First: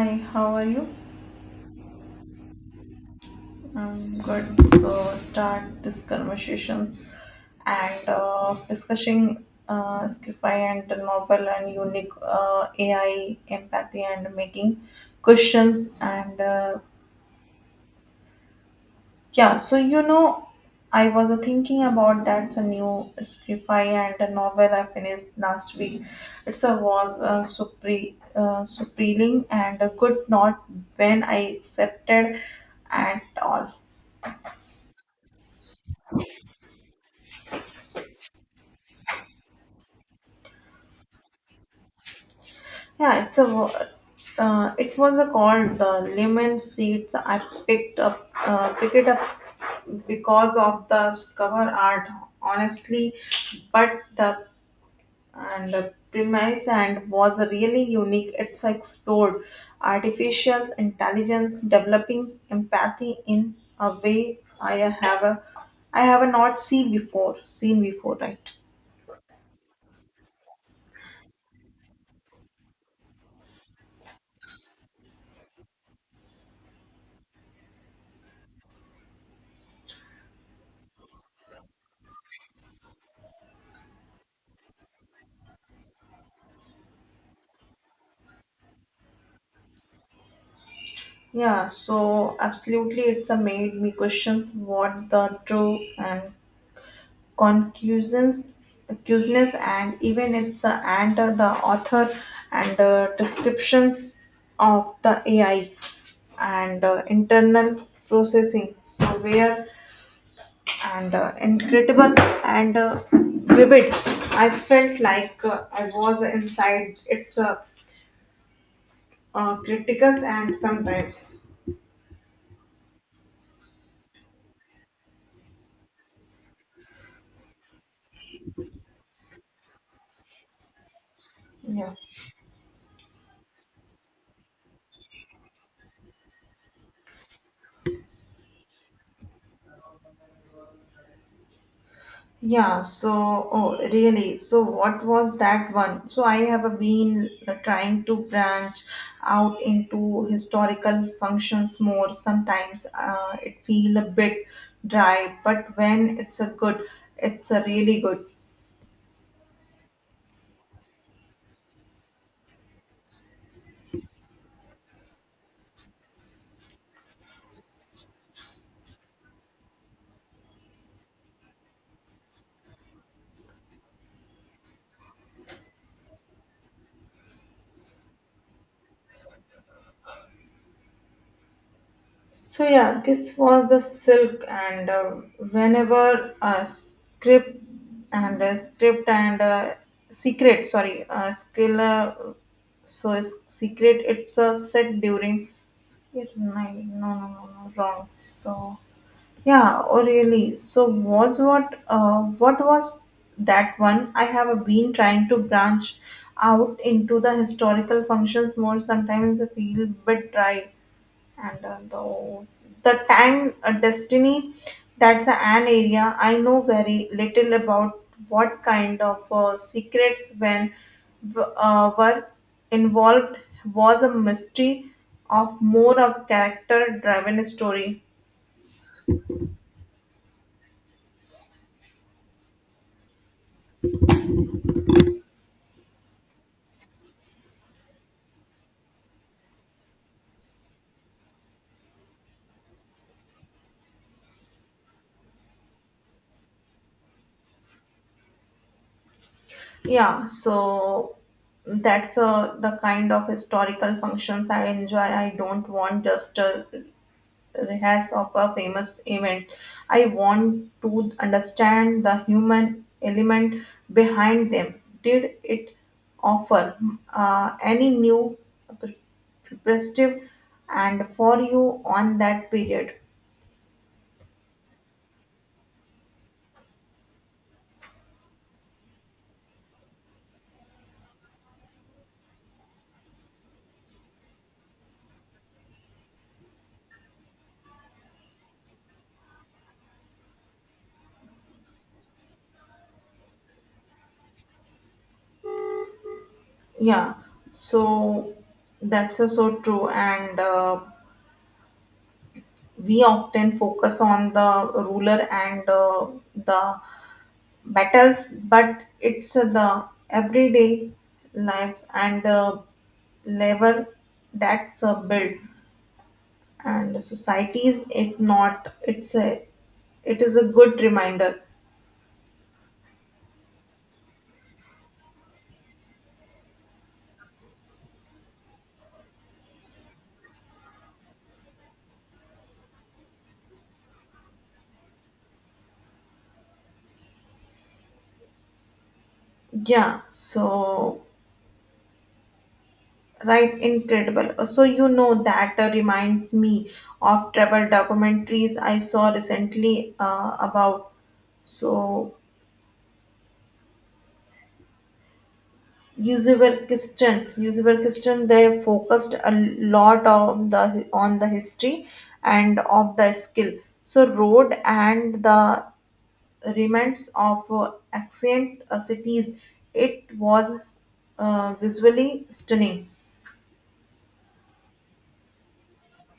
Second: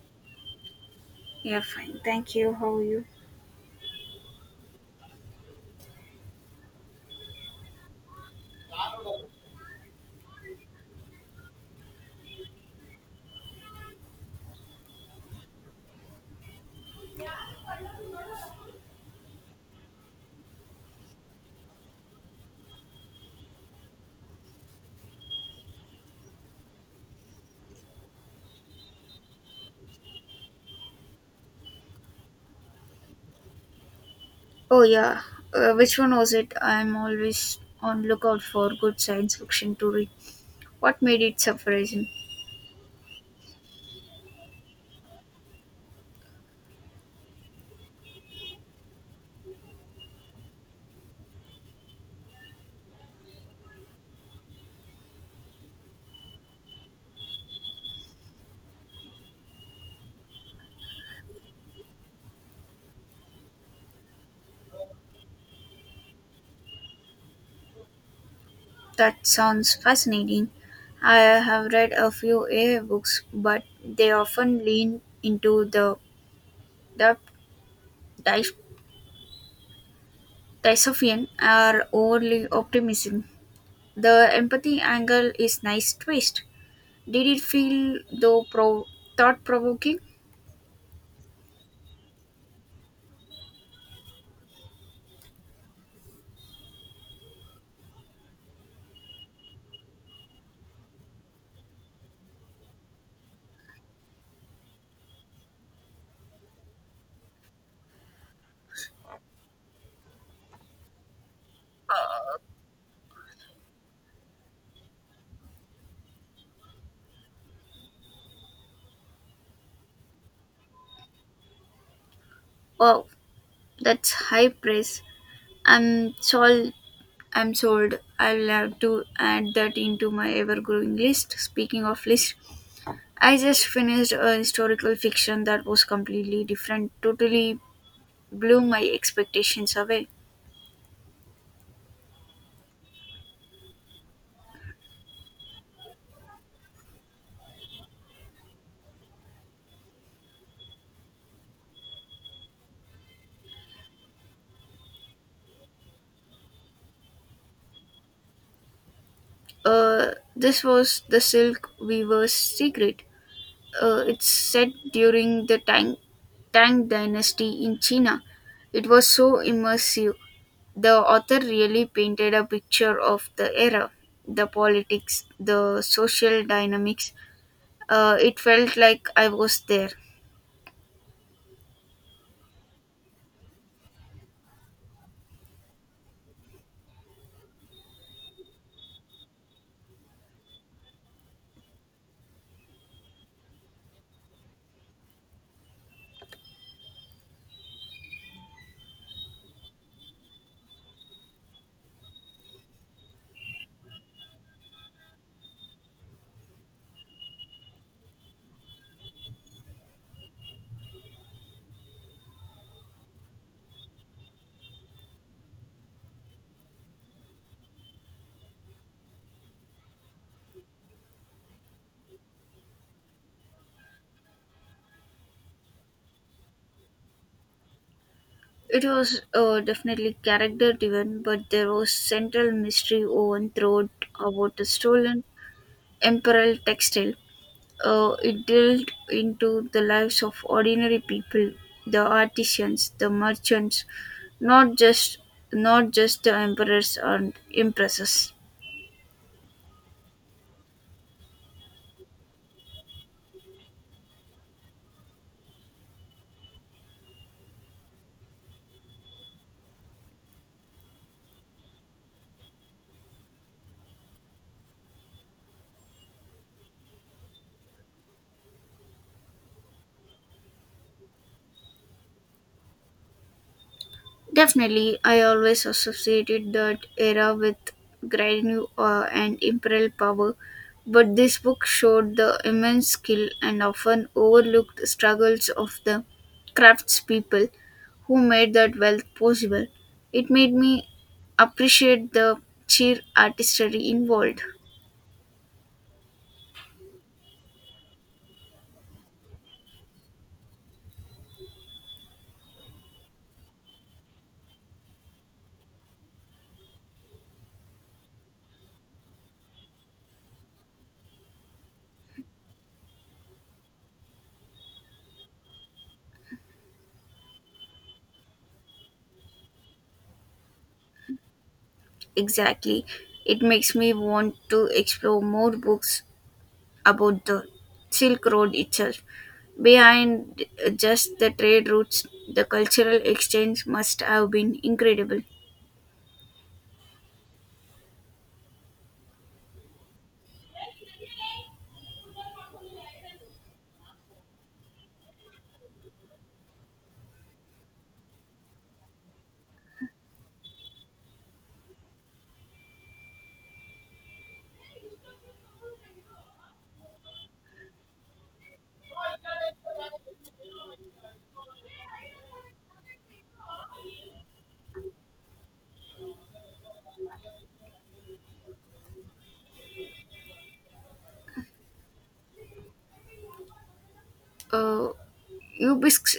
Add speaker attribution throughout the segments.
Speaker 1: Hi, how are you?
Speaker 2: Yeah, fine. Thank you. How are you?
Speaker 1: I'm good. So start this conversations and discussing Skify and the novel and unique AI empathy and making questions and yeah. So I was thinking about that the new Skify and the novel I finished last week. It's a was supre surprising and could not when I accepted at all.
Speaker 2: Oh yeah, which one was it? I'm always on lookout for good science fiction to read. What made it surprising?
Speaker 1: Yeah, it's a it was a called the lemon seeds. I picked up picked it up because of the cover art, honestly, but the and the premise and was really unique. It's explored artificial intelligence, developing empathy in a way I have a, I have not seen before. Seen before, right?
Speaker 2: That sounds fascinating. I have read a few AI books, but they often lean into the dy- dystopian or overly optimism. The empathy angle is nice twist. Did it feel thought provoking?
Speaker 1: Yeah, so absolutely, it's a made me questions what the true and concussions, cuseness, and even its and the author and descriptions of the AI and internal processing. So where and incredible and vivid. I felt like I was inside its criticals and sometimes
Speaker 2: Wow, that's high praise. I'm sold. I'm sold. I'll have to add that into my ever-growing list. Speaking
Speaker 1: yeah.
Speaker 2: of list, I just finished a historical fiction that was completely different. Totally blew my expectations away.
Speaker 1: Yeah, so oh really? So what was that one? So I have been trying to branch out into historical functions more. Sometimes it feel a bit dry, but when it's a good, it's a really good.
Speaker 2: This was the Silk Weaver's Secret. It's set during the Tang Dynasty in China. It was so immersive. The author really painted a picture of the era, the politics, the social dynamics. It felt like I was there.
Speaker 1: So yeah, this was the silk, and whenever a script and a script and a secret, sorry, a skill. So is secret it's a set during You're right. No, no, no, no, wrong. So, yeah, oh really? So, what's what? What was that one? I have been trying to branch out into the historical functions more. Sometimes I feel bit dry and the time destiny, that's an area I know very little about. What kind of secrets when were involved, was a mystery of more of character driven story.
Speaker 2: It was definitely character driven, but there was central mystery woven throughout about a stolen imperial textile. It delved into the lives of ordinary people, the artisans, the merchants, not just not just the emperors and empresses.
Speaker 1: Yeah, so that's the kind of historical functions I enjoy. I don't want just a rehash of a famous event. I want to understand the human element behind them. Did it offer any new per- perspective and for you on that period?
Speaker 2: Definitely, I always associated that era with great new awe and imperial power, but this book showed the immense skill and often overlooked struggles of the craftspeople who made that wealth possible. It made me appreciate the sheer artistry involved.
Speaker 1: Yeah, so that's so true. And we often focus on the ruler and the battles, but it's the everyday lives and level that's a build and societies it not it's a it is a good reminder.
Speaker 2: Exactly. It makes me want to explore more books about the Silk Road itself. Behind just the trade routes, the cultural exchange must have been incredible.
Speaker 1: Yeah, so right, incredible. So you know that reminds me of travel documentaries I saw recently about so Uzbekistan. They focused a lot on the history and of the skill so road and the remnants of ancient cities. It was visually stunning.
Speaker 2: Uh, Ubis-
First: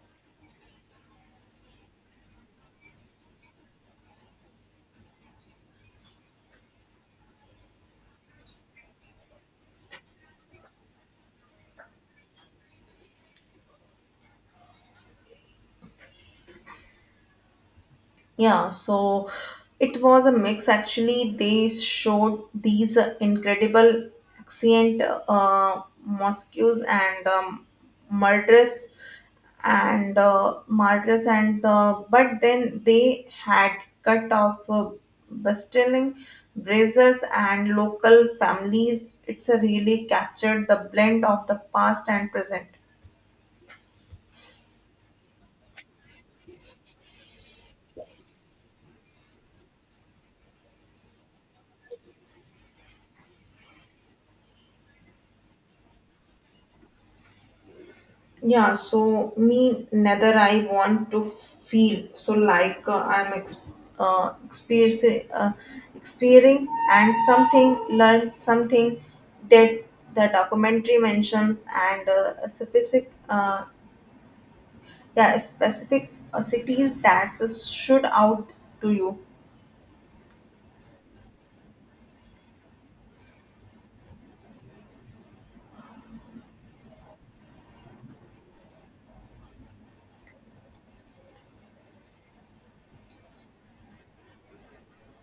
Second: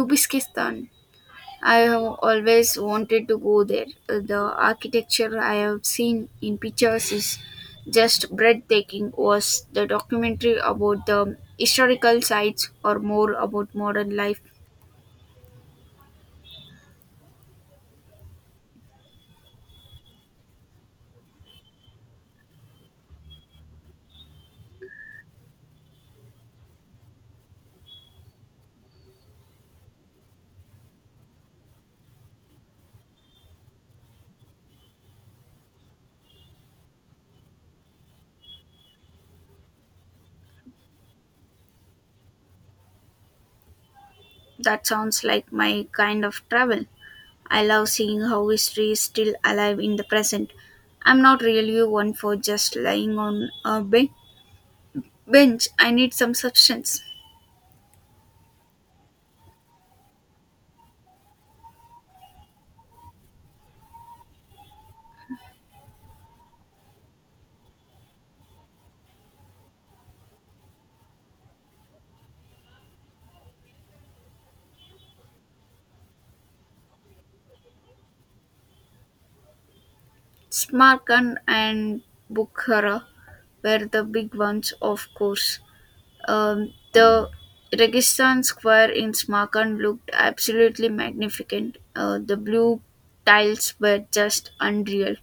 Speaker 2: Ubistan. I have always wanted to go there. The architecture I have seen in pictures is just breathtaking. Was the documentary about the historical sites or more about modern life?
Speaker 1: Yeah, so it was a mix actually. They showed these incredible ancient mosques and murderous and martyrs and the but then they had cut off bustling braziers and local families. It's a really captured the blend of the past and present.
Speaker 2: That sounds like my kind of travel. I love seeing how history is still alive in the present. I'm not really one for just lying on a bench. I need some substance.
Speaker 1: Yeah, so me neither. I want to feel so like I'm ex- experiencing experiencing and something, learn something that the documentary mentions and a specific yeah, specific cities that should out to you.
Speaker 2: Smarkan and Bukhara were the big ones, of course. The Registan Square in Smarkan looked absolutely magnificent. The blue tiles were just unreal.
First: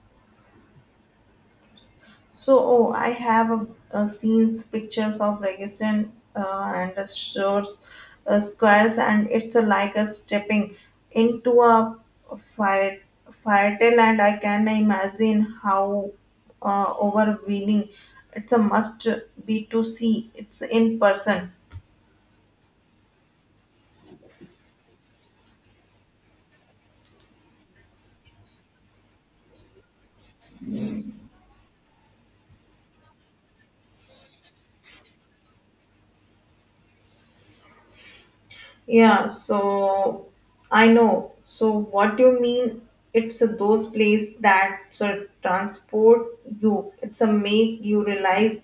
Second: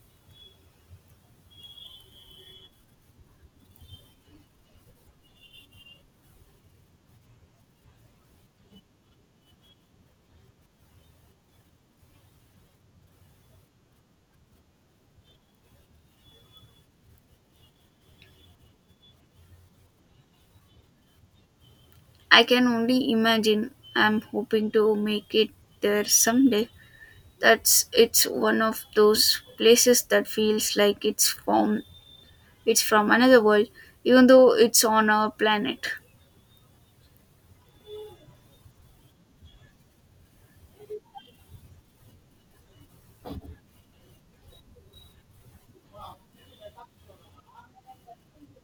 Speaker 1: So oh, I a scenes pictures of Registan and the shores squares, and it's a like a stepping into a fire fire tale, and I can imagine how overwhelming it's a must be to see it's in person.
Speaker 2: I can only imagine. I'm hoping to make it there someday. That's it's one of those places that feels like it's from another world, even though it's on our planet.
Speaker 1: Yeah, so I know. So what you mean? It's a those place that sort transport you. It's a make you realize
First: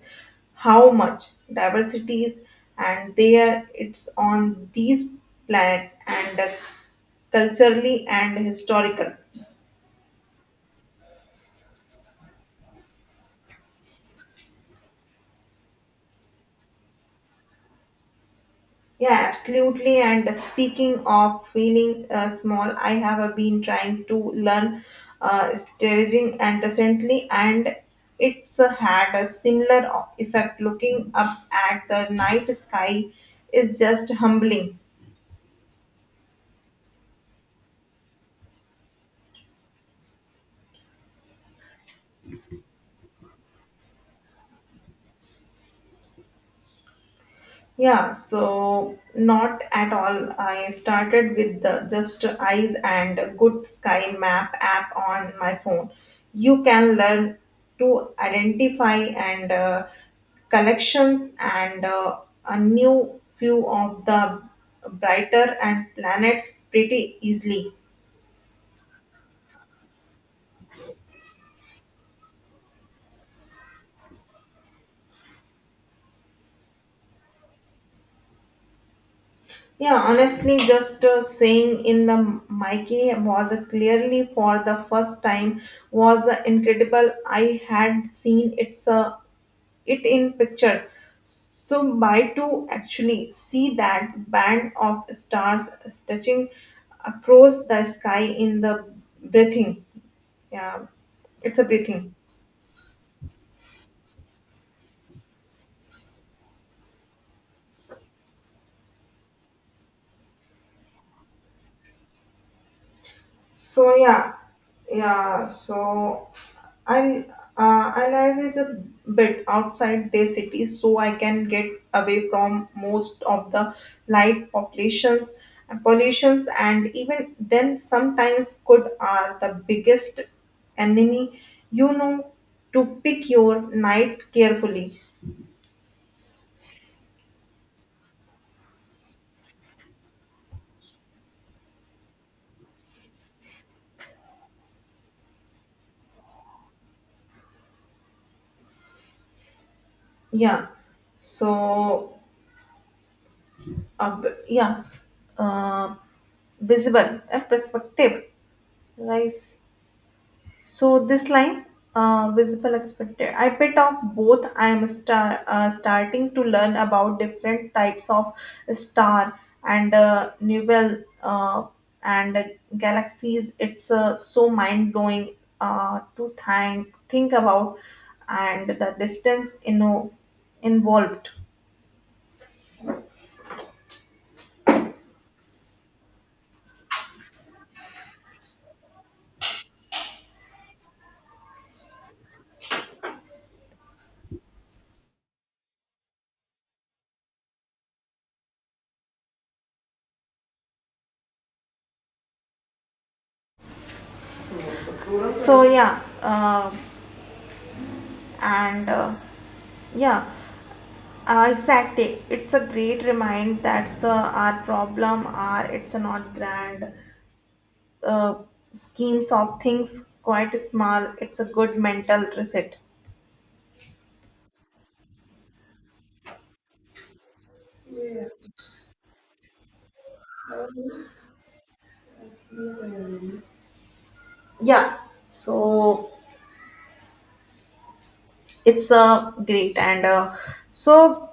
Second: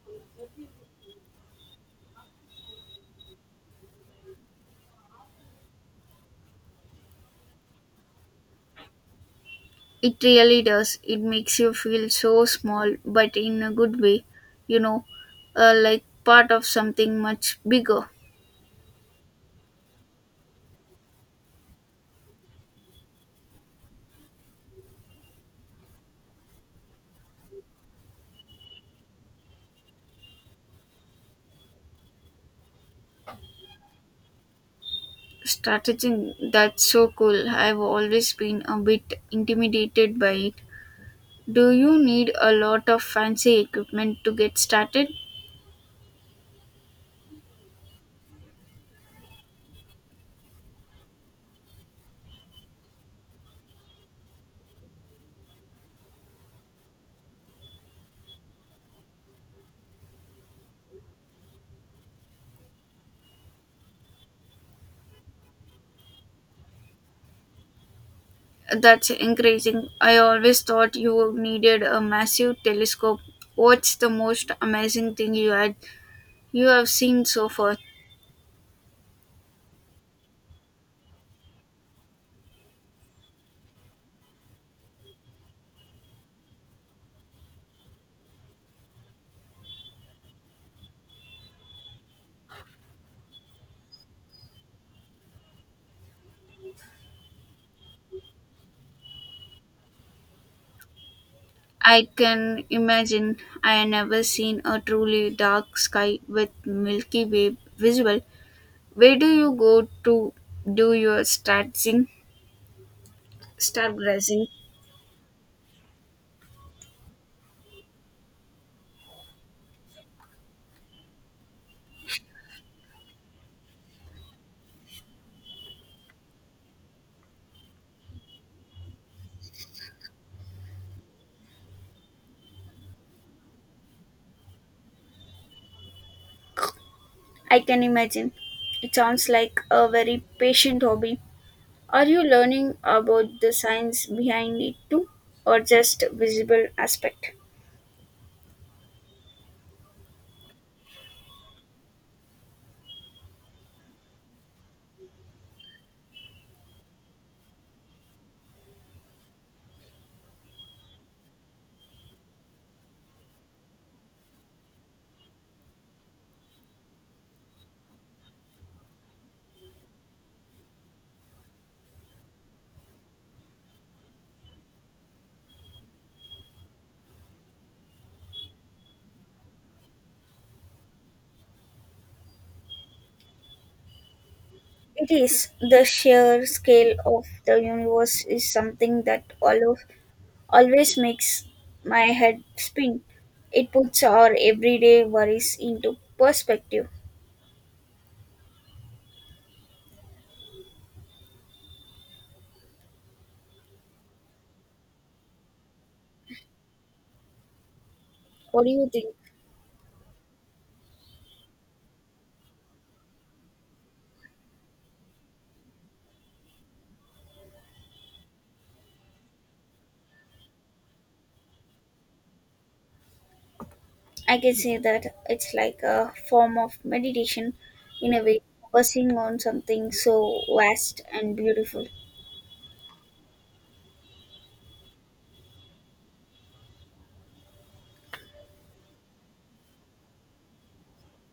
Speaker 1: how much diversity is, and there it's on these planet and culturally and historical.
Speaker 2: It really does. It makes you feel so small, but in a good way, you know, like part of something much bigger.
Speaker 1: Yeah, absolutely. And speaking of feeling small, I have been trying to learn staging and recently, and it's had a similar effect. Looking up at the night sky is just humbling.
Speaker 2: Strategy, that's so cool. I've always been a bit intimidated by it. Do you need a lot of fancy equipment to get started?
Speaker 1: Yeah, so not at all. I started with the Just Eyes and Good Sky Map app on my phone. You can learn to identify and collections and a new view of the brighter and planets pretty easily.
Speaker 2: That's increasing. I always thought you needed a massive telescope. What's the most amazing thing you have seen so far?
Speaker 1: Yeah, honestly, just saying in the Mikey was clearly for the first time was incredible. I had seen it's a it in pictures. So my to actually see that band of stars stretching across the sky in the breathing. Yeah, it's a
Speaker 2: I
Speaker 1: breathing.
Speaker 2: can imagine. I had never seen a truly dark sky with Milky Way visual. Where do you go to do your stargazing?
Speaker 1: So yeah,
Speaker 2: Stargazing.
Speaker 1: yeah. So I I live is a bit outside the city, so I can get away from most of the light populations and pollutions, and even then, sometimes good are the biggest enemy. You know to pick your night carefully.
Speaker 2: I can imagine. It sounds like a very patient hobby. Are you learning about the science behind it too, or just visible aspect?
Speaker 1: Yeah. So, uh, b- yeah, uh, visible and perspective. Right. So this line, visible expected. I bit of both. I am starting to learn about different types of star and nebulae and galaxies. It's so mind blowing to think about and the distance you know involved.
Speaker 2: It is. The sheer scale of the universe is something that all of always makes my head spin. It puts our everyday worries into perspective.
Speaker 1: So yeah,
Speaker 2: What do
Speaker 1: and
Speaker 2: you think?
Speaker 1: yeah. Exactly. It's a great remind that's our problem are it's not grand uh, schemes of things quite small. It's a good mental reset.
Speaker 2: I can say that it's like a form of meditation in a way, focusing on something so vast and beautiful.
Speaker 1: Yeah. So it's great and so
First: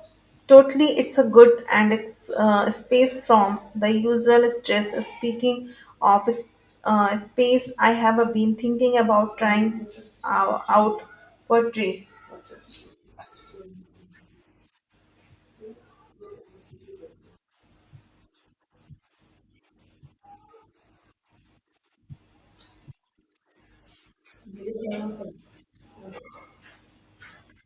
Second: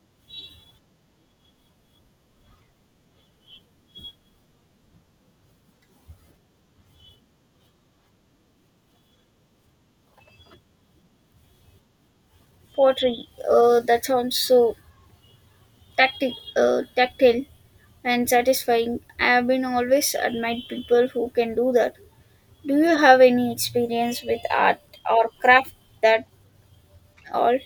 Speaker 1: totally it's a good and it's space from the usual stress. Speaking of space, I have been thinking about trying out poetry.
Speaker 2: Pottery, that sounds so tactile and satisfying. I have been always admired people who can do that. Do you have any experience with art or craft that all?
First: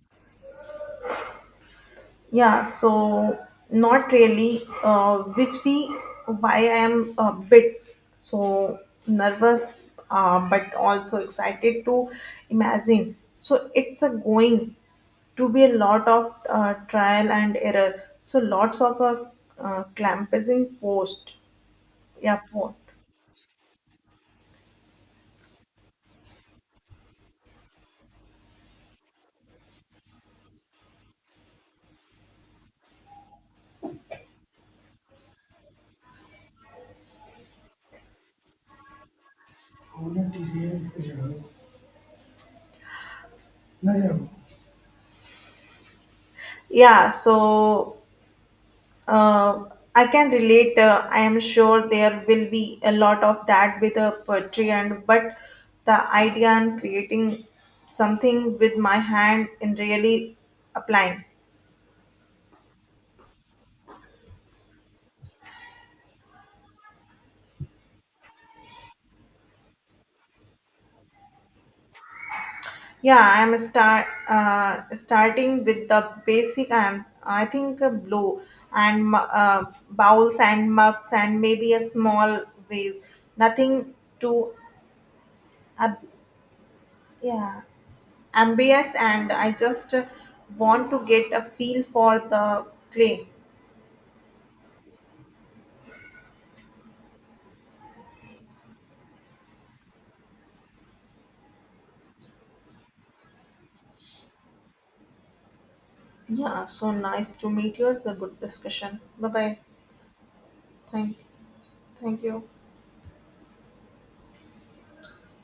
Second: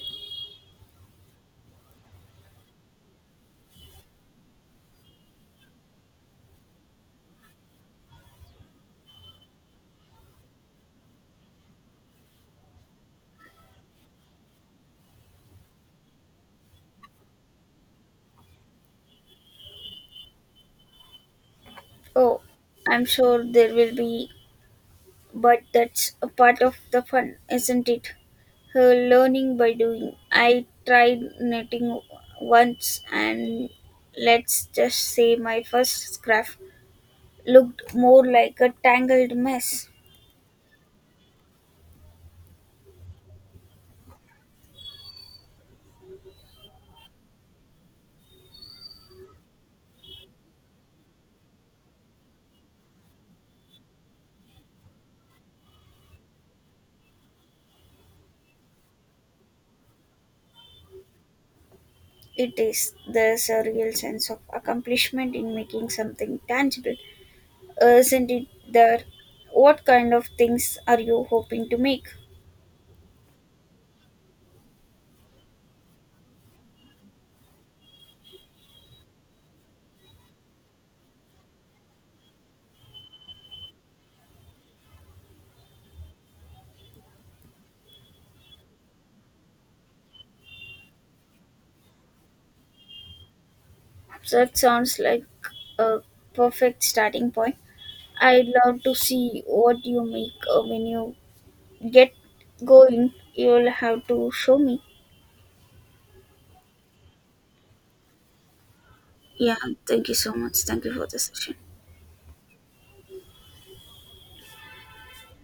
Speaker 1: Yeah, so not really, which we why I am a bit so nervous, but also excited to imagine. So it's a going to be a lot of trial and error. So lots of clamping post, yeah,
Speaker 2: Oh,
Speaker 1: port.
Speaker 2: I'm sure there will be, but that's a part of the fun, isn't it? Learning by doing. I tried knitting once, and let's just say my first scarf looked more like a tangled mess.
Speaker 1: Yeah, so Uh, I can relate. I am sure there will be a lot of that with a poetry, and but the idea and creating something with my hand and really applying.
Speaker 2: It is. There's a real sense of accomplishment in making something tangible. Isn't it there? What kind of things are you hoping to make?
Speaker 1: Yeah, I am starting with the basic. I am I think bowls and mugs and maybe a small vase. Nothing too. Ab yeah. ambitious, and I just want to get a feel for the play.
Speaker 2: That sounds like a perfect starting point. I'd love to see what you make when you get going. You'll have to show me.
Speaker 1: Yeah, so nice to meet you. It's a good discussion. Bye
Speaker 2: Yeah,
Speaker 1: bye.
Speaker 2: thank you so much. Thank you for
Speaker 1: Thank,
Speaker 2: the session.
Speaker 1: thank you.